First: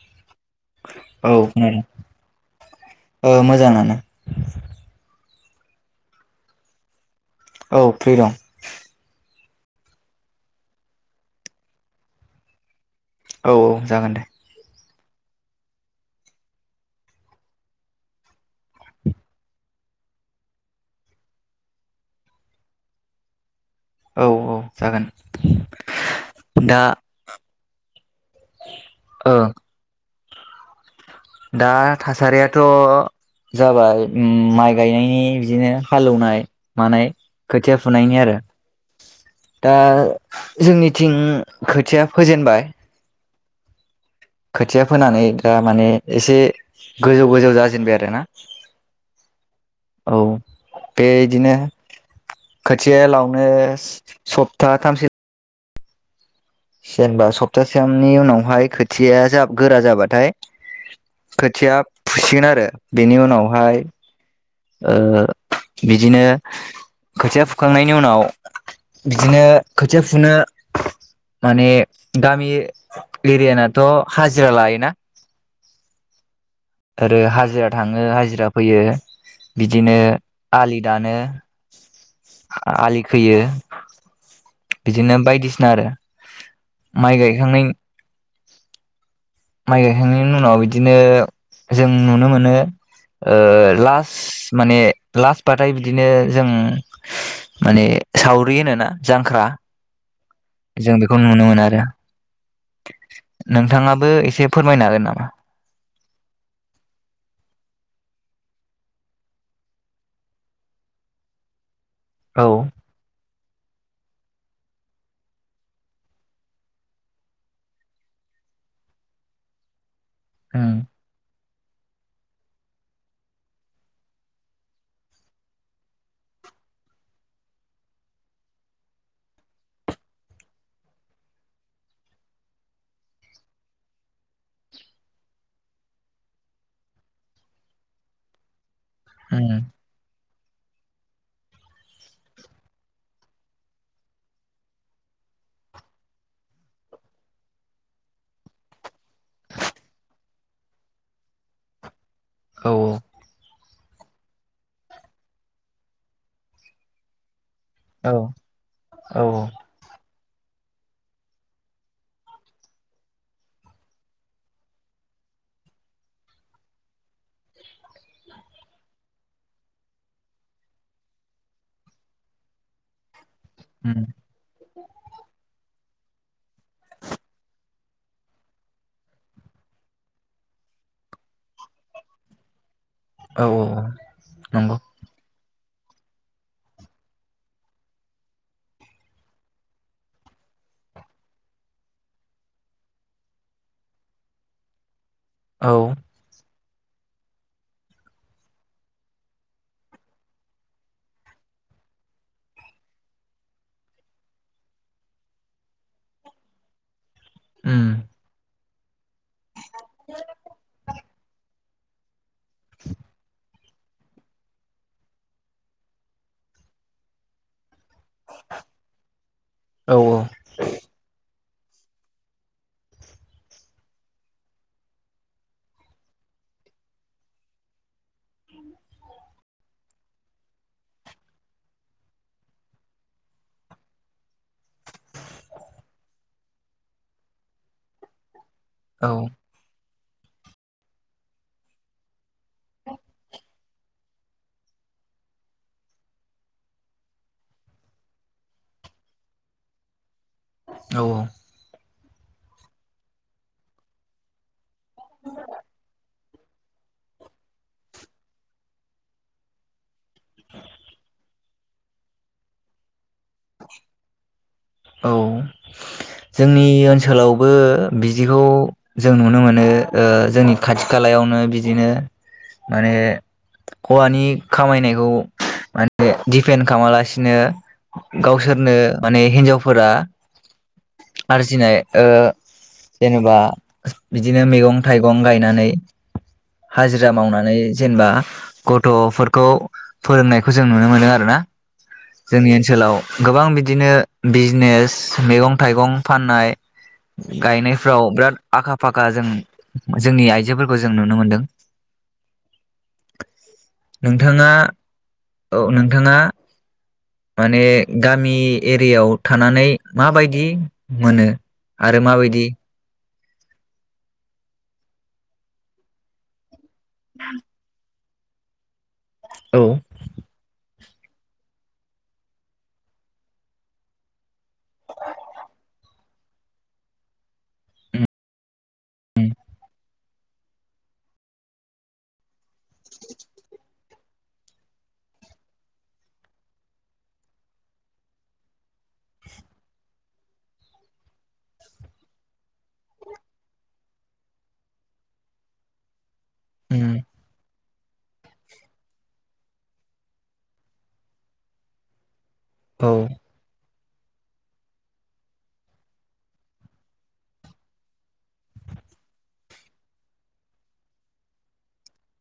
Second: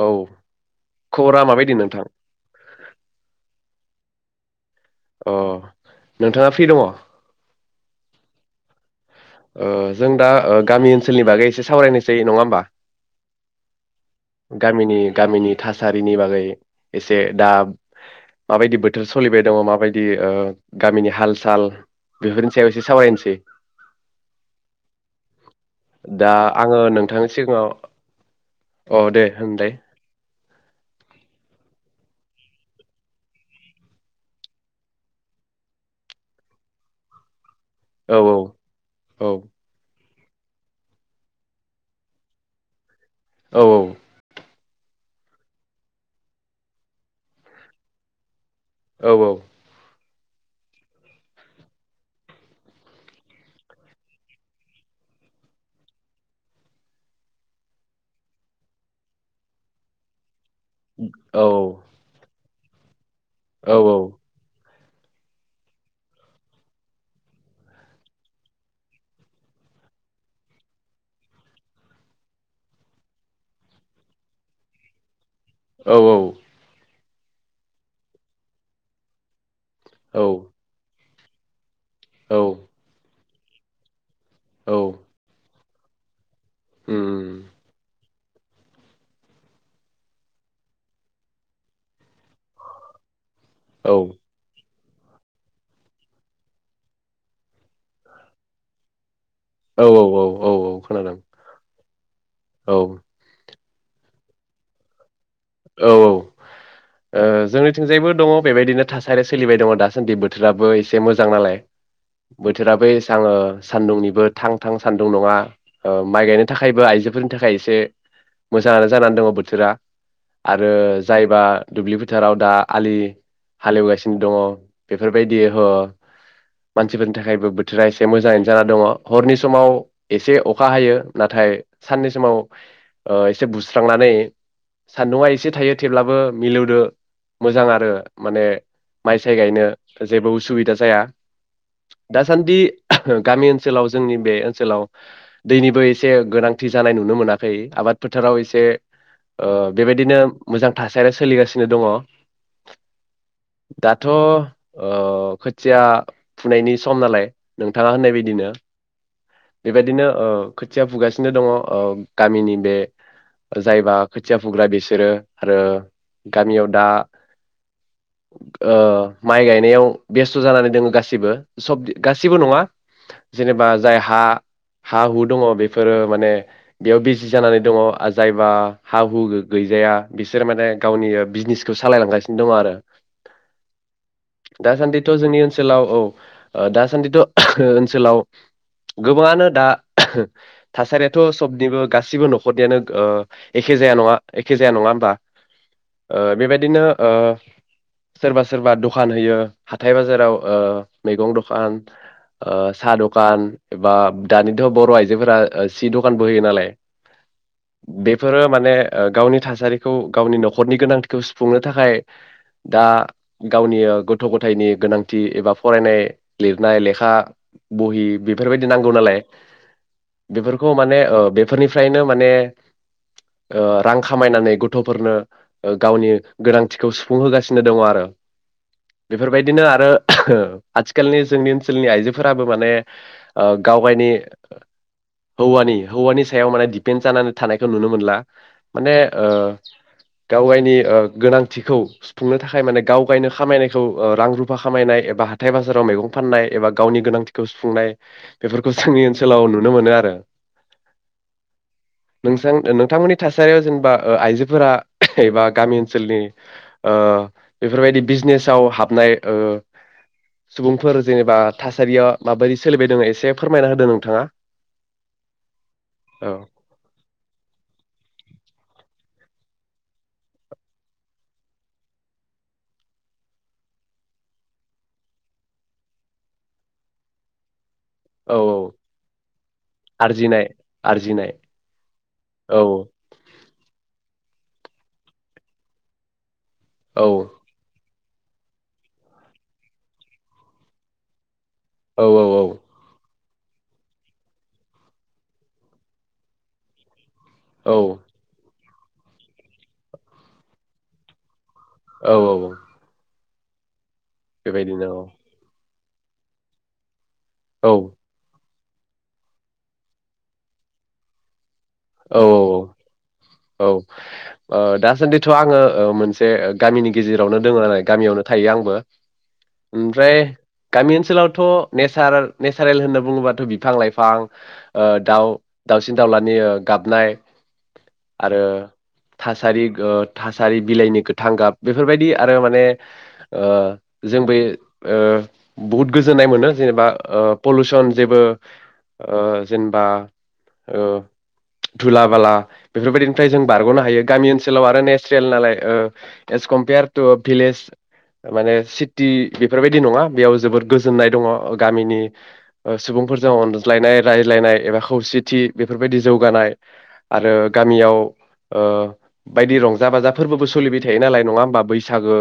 औ औ खबरा माबायदि खोनादों नोंथां ओ मोजाङानो। अ नोंथाङा फ्रि दङ? औ फ्रि दं। ओ जों दा ओ गामि ओनसोलनि बागै एसे सावरायनोसै नङा होमबा? औ औ। जागोन दे गामिनि गामिनि थासारिनि बागै एसे दा माबायदि बोथोर सलिबाय दङ माबायदि गामिनि हाल साल बेफोरनि सायाव एसे सावरायनोसै। औ औ जागोन दा आङो नोंथांनि सिगाङाव अ दे ओ होनलाय। दा थासारियाथ' जाबाय माइ गायनायनि बिदिनो हालौनाय मानाय खोथिया औ फुनायनि औ आरो औ दा जोंनिथिं खोथिया फोजेनबाय औ औ खोथिया फोनानै दा माने एसे गोजौ गोजौ जाजेनबाय आरोना औ औ औ बे इदिनो खोथिया लावनो सप्ता थामसिम जेनबा सप्तासेनि उनावहाय खोथिया जाब गोरा जाबाथाय औ खोथिया फुसिगोन आरो। बेनि औ उनावहाय ओ बिदिनो खोथिया फुखांनायनि उनाव बिदिनो खोथिया फुनो माने गामि एरियानथ' हाजिरा लायोना औ औ आरो हाजिरा थाङो हाजिरा फैयो बिदिनो औ आलि दानो औ आलि खोयो औ बिदिनो बायदिसि ना आरो माइ उम गायखांनाय माइ गायखांनायनि उनाव इदिनो जों नुनो मोनो ओ औ लास्ट माने लास्ट बाथाय बिदिनो जों माने सावरि होनो ना औ औ औ औ जों खोनादों बेखौ नुनो मोनो आरो औ नोंथाङाबो एसे फोरमायनो हागोन नामा? औ औ ओ जोंनिथिंजायबो दङ बेबायदिनो थासारिया सोलिबाय दङ दासान्दि बोथोराबो एसे मोजां नालाय औ बोथोराबो एसां आ सान्दुंनिबो थां थां सान्दुं नङा माइ गायनो थाखायबो आइजोफोरनि थाखाय एसे मोजाङानो जानानै दङ बोथोरा। आरो उम जायबा दुब्लि फोथाराव दा आलि हालेवगासिनो दङ बेफोरबायदि ह मानसिफोरनि थाखायबो बोथोरा एसे मोजाङैनो जाना दङ हरनि समाव एसे अखा हायो नाथाय साननि समाव ओ एसे बुस्रांनानै सान्दुंआ एसे थायो थेवब्लाबो मिलौदो मोजां आरो माने माइ साइ उम गायनो जेबो उ सुबिदा जाया दासान्दि गामि ओनसोलाव जोंनि बे ओनसोलाव दैनिबो एसे गोनांथि जानाय नुनो मोनाखै आबाद फोथाराव एसे ओ बेबायदिनो मोजां थासारिया सोलिगासिनो दङ। औ औ दाथ' अ खोथिया फुनायनि सम नालाय नोंथाङा औ होननाय बायदिनो औ बेबायदिनो अ खोथिया फुगासिनो दङ ओ गामिनि बे जायबा खोथिया फु फुग्रा बिसोरो आरो गामियाव दा ओ माइ गायनायाव बेस्थ जानानै दङ गासैबो सब गासिबो नङा जेनेबा जाय उम हा हा हु दङ बे फोरो माने बेयाव बिजि जानानै दङ जायबा हा हु गैजाया बिसोर माने गावनि बिजनेसखौ सालायलांगासिनो दङ आरो औ औ औ नंगौ दासान्दिथ' जोंनि ओनसोलाव औ दासान्दिथ ओनसोलाव गोबांङानो दा थासारियाथ‌ सबनिबो गासिबो नखरनियानो ओ एखे एखे जाया नङा एखे जाया नङा होनबा औ ओ बेबायदि बिदिनो ओ सोरबा सोरबा दखान होयो हाथाय बाजाराव ओ मैगं दखान ओ साह दखान एबा दानिथ बर आइजोफोरा ओ सि दखानबो होयो नालाय उम बे माने ओ गावनि थासारिखौ गावनि नखरनि गोनांथिखौ सुफुङो। थाखाय दा गावनि गथ गथायनि गोनांथि एबा फरायनाय लिरनाय लेखा बहि बेफोरबायदि नांगौ नालाय औ बेफोरखौ माने ओ बे बेफोरनिफ्रायनो माने ओ रां खामायनानै गथफोरनो गावनि गोनांथिखौ सुफुंहोगासिनो दङ आरो बेफोरबायदिनो आरो आथिखालनि जोंनि ओनसोलनि आइजोफोराबो माने ओ गावगायनि हौवानि हौवानि सायाव माने दिपेन्ड जानानै थानाय खौ नुनो मोनला माने औ ओ गावायनि ओ गोनांथिखौ खुंनो थाखाय माने गाव गायनो खामायनायखौ ओ रां रुफा खामायनाय एबा हाथाय बाजाराव मैगं फाननाय एबा गावनि गोनांथिखौ सुफुंनाय बेफोरखौ जोंनि ओनसोलाव नुनो मोनो आरो औ नोंथां नोंथांमोननि थासारियाव जेनेबा ओ आइजोफोरा एबा गामि ओनसोलनि ओ बेफोरबायदि बिजनेसाव हाबनाय ओ सुबुंफोर जेनेबा थासारियाव माबायदि सोलिबायदोंङो औ औ जोंनि ओनसोलाव बो बिदिखौ जों नुनो मोनो ओ जोंनि खाथि खालायावनो बिदिनो माने हौवानि खामायनायखौ माने दिपेन्ड खालामालासिनो औ गावसोरनो माने हिन्जावफोरा आरजिनाय ओ औ जेनेबा बिदिनो मैगं-थाइगं गायनानै औ हाजिरा औ मावनानै जेनेबा गथफोरखौ फोरोंनायखौ जों नुनो मोनो आरो ना औ औ औ गोबां बिदिनो बिजनेस मैगं-थाइगं फाननाय औ गायनायफ्राव बिराद आखा फाखा जों जोंनि आइजोफोरखौ जों नुनो मोनदों औ औ औ नोंथाङा औ नों नोंथाङा माने औ गामि एरियाव थानानै माबायदि मोनो आरो औ माबायदि औ ओ दासान्दिथ' आङो ओ मोनसे गामिनि गेजेरावनो दङ नालाय गामियावनो थायो आंबो औ ओमफ्राय गामि ओनसोलावथ' नेसार नेसारेल होनना बुङोबाथ' बिफां लाइफां ओ दाउ दाउसिन दाउलानि ओ गाबनाय आरो उम थासारि ओ थासारि बिलाइनि गोथां गाब बेफोरबायदि आरो माने ओ जोंबो ओ बहुद गोजोननाय मोनो जेनेबा ओ पलिुसन जेबोओ जेनेबा ओ धुला बाला बेफोरबायदिनिफ्राय जों बारग'नो हायो गामि ओनसोलाव आरो नेचारेल नालाय O S compare um to village माने सिटि बेफोरबायदि नङा बेयाव जोबोद गोजोननाय दङ गामिनि ओ औ सुबुंफोरजों लायनाय रायज्लायनाय एबा खौसेथि बेफोरबायदि जौगानाय आरो गामियाव ओ बायदि रंजा बाजाफोरबोबो सोलिबाय थायो नालाय नङा होमबा बैसागो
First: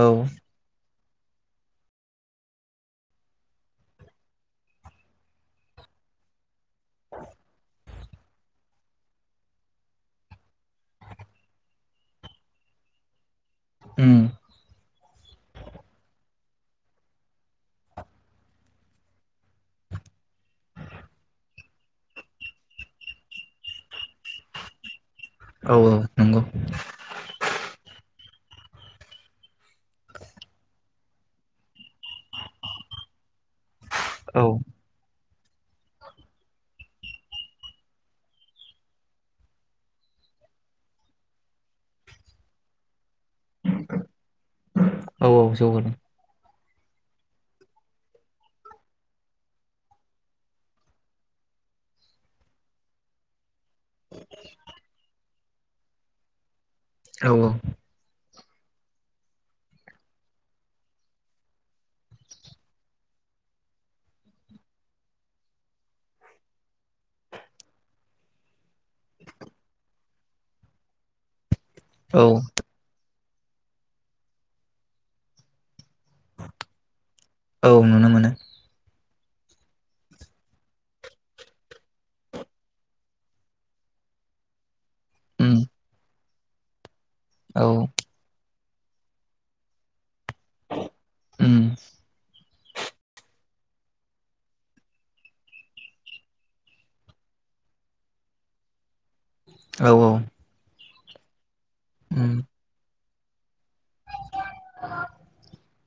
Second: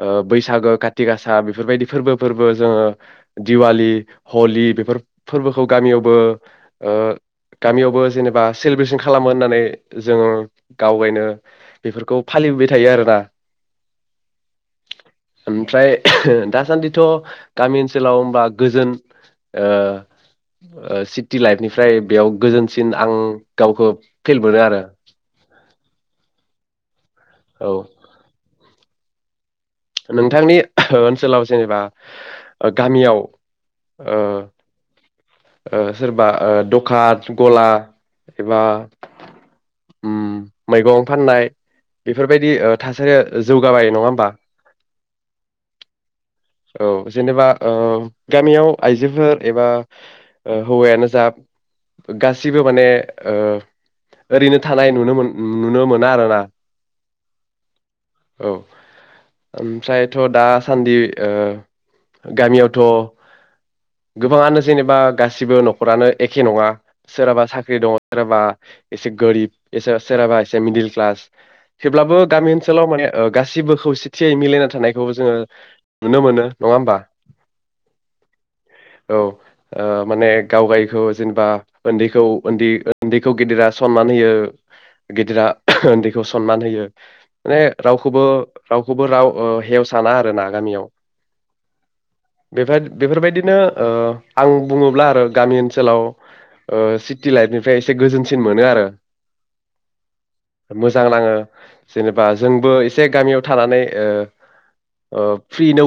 औ ओ बैसागो काथिगासा बेफोरबायदि फोरबो फोरबो जोङो दिवालि हलि बेफोर फोरबोखौ गामियावबो ओ गामियाव बो जेनेबा सेलिब्रेसन खालामो होननानै जोङो गावगायनो बेफोरखौ फालिबोबाय थायो आरोना उम ओमफ्राय दासान्दिथ' गामि ओनसोलाव होनबा गोजोन सिटि लाइफनिफ्राय बेयाव गोजोन सिन आं गावखौ फिल मोनो आरो औ औ नंगौ औ नोंथांनि ओनसोलाव जेनेबा ओ गामियाव ओ औ ओ सोरबा ओ दखान गला एबा उम मैगं फाननाय बेफोरबायदि ओ थासारिया जौगाबाय नङा होमबा औ औ जौगादों औ जेनेबा ओ गामियाव आइजोफोर एबा ओ हौवायानो जा गासिबो माने ओ ओरैनो थानाय नुनो मोन ओ नुनो मोना आरोना औ औ औ ओमफ्रायथ' दासान्दि ओ गामियावथ' गोबाङानो जेनेबा गासिबो न'खरानो एखे नङा सोरहाबा साख्रि दङ सोरहाबा एसे गोरिब एसे सोरहाबा एसे मिडिल क्लास थेवब्लाबो औ गामि ओनसोलाव माने ओ गासिबो खौसेथियै मिलायना थानायखौबो जोङो नुनो मोनो नङा होमबा? औ नुनो मोनो औ ओ माने गाव गायखौ जेनेबा उन्दैखौ उन्दैखौ गिदिरा सनमान होयो गिदिरा उम उन्दैखौ सनमान होयो। माने औ रावखौबो रावखौबो राव ओ हेवसाना आरो रोना गामियाव। उम। बेफो- बेफोरबायदिनो ओ आं बुङोब्ला आरो गामि ओनसोलाव ओ सिटि लाइफनिफ्राय एसे गोजोनसिन मोनो आरो। औ-औ। मोजां नाङो। जेनेबा जोंबो जे गामियाव थानानै ओ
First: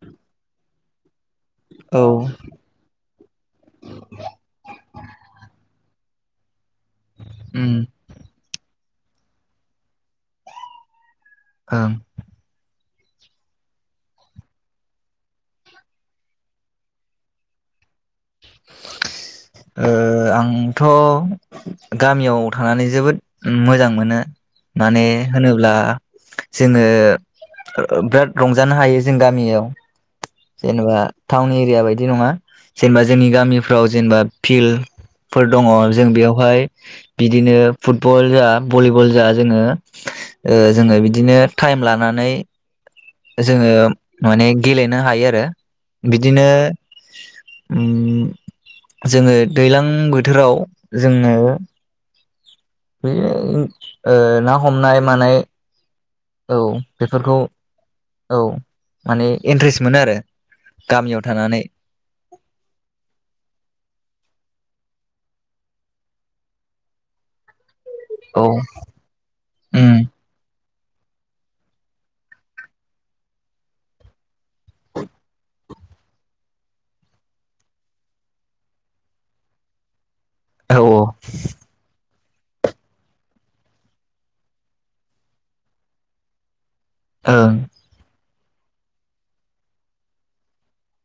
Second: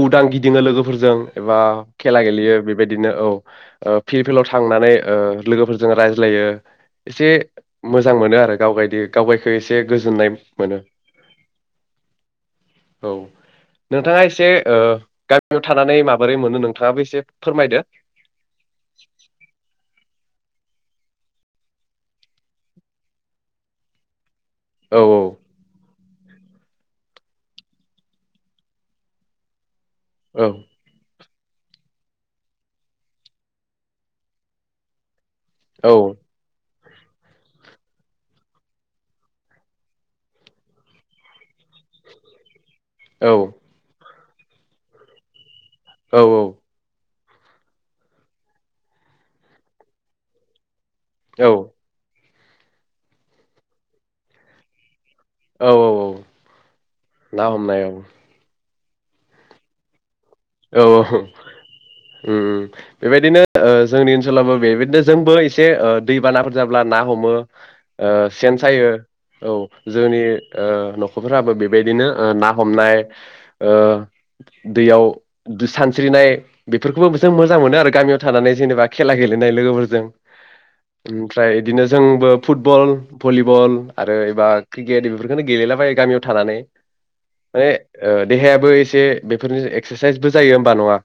उदां गिदिङो लोगोफोरजों एबा औ खेला उम गेलेयो बेबायदिनो ओ फिल - फिलाव थांनानै ओ लोगोफोरजों रायज्लाय लायो। एसे मोजां मोनो आरो गाव बायदि गावबायखो एसे गोजोननाय मोनो। आं औ नोंथाङा एसे से ओ गामियाव थानानै माबोरै मोनो नोंथाङाबो एसे फोरमायदो। ओ आं थ' गामियाव थानानै जोबोद मोजां मोनो। औ माने होनोब्ला जोङो बिराद रंजानो हायो जों गामियाव जेनेबा टाउन एरिया बायदि नङा जेनेबा जोंनि गामिफ्राव जेनेबा फिल्ड फोर दङ' औ जों बेयावहाय बिदिनो फुटबल जा भलिबल जा जोङो ओ‌ जोङो बिदिनो टाइम लानानै औ जोङो माने गेलेनो हायो आरो औ बिदिनो उ जोङो दैलां बोथोराव जोंनो औ [unintelligible] ओ ना हमनाय मानाय औ औ औ। औ बेफोरखौ ना हमनाय औ माने इन्ट्रेस्ट मोनो आरो औ औ उ गामियाव थानानै उ बेबायदिनो ओ जोंनि ओनसोलावबो बे दो जोंबो एसे दैबानाफोर जाब्ला ना ह'मो ओ औ सेन सायो औ उम जोंनि ओ न'ख'फ्राबो बेबायदिनो ना हमनाय ओ दैयाव दु सानस्रिनाय बेफोरखौबो जों मोजां मोनो आरो गामियाव थानानै जेनेबा खेला गेलेनाय लोगोफोरजों औ ओमफ्राय बिदिनो जोंबोब फुटबल भलिबल आरो एबा क्रिकेट बेफोरखौनो गेलेलाबायो गामियाव थानानै ओं माने ओ देहायाबो एसे बेफोरनि एक्स साइसबो जायो होमबा नङा?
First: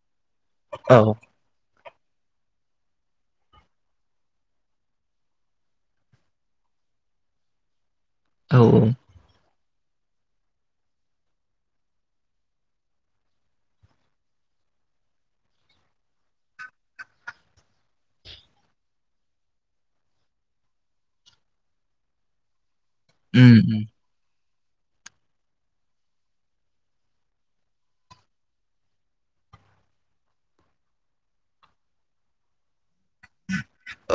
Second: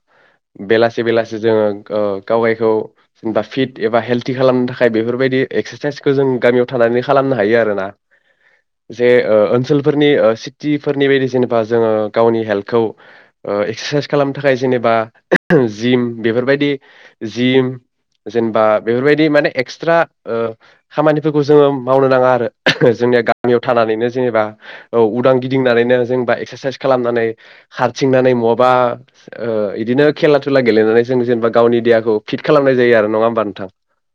बेलासि औ बेलासि जोङो ओ गावगायखौ दा फिट एबा हेल्डि खालामनो थाखाय बेफोरबायदि एक्सारसाइसखौ जों गामियाव थानानै खालामनो हायो आरोना। औ जे ओ ओनसोल फोरनि सिटि फोरनि बायदि जेनेबा जोङो गावनि हेल्थखौ ओ एक्सारसाइसथ खालामनो थाखाय जेनेबा जिम बेफोरबायदि जिम जेनेबा बेफोरबायदि माने एक्सट्रा ओ खामानिफोरखौ जोङो मावनो नाङा आरो जोंनिया उम गामियाव उम थानानैनो जेनेबा औ उदां गिदिंनानैनो जोंबा एक्सारसाइस खालामनानै खारथिंनानै मब बा ओ इदिनो खेला दुला गेलेनानै जों जेनेबा गावनि देहाखौ फिट खालामनाय जायो आरो नङा होनबा नोंथां?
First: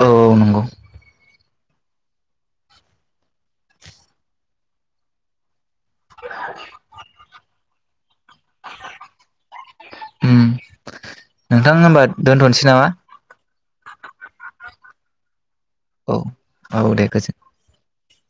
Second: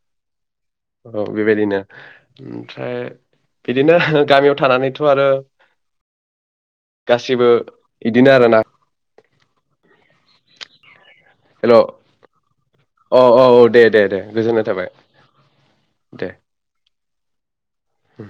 औ औ नंगौ बेबायदिनो ओमफ्राय बिदिनो गामियाव थानानैथ' आरो गासिबो बिदिनो आरोना उ। नोंथां हेल' होनोमबा औ दोनथ'सै नामा? औ औ दे दे दे। गोजोननाय थाबाय औ दे। औ दे गोजोन उ।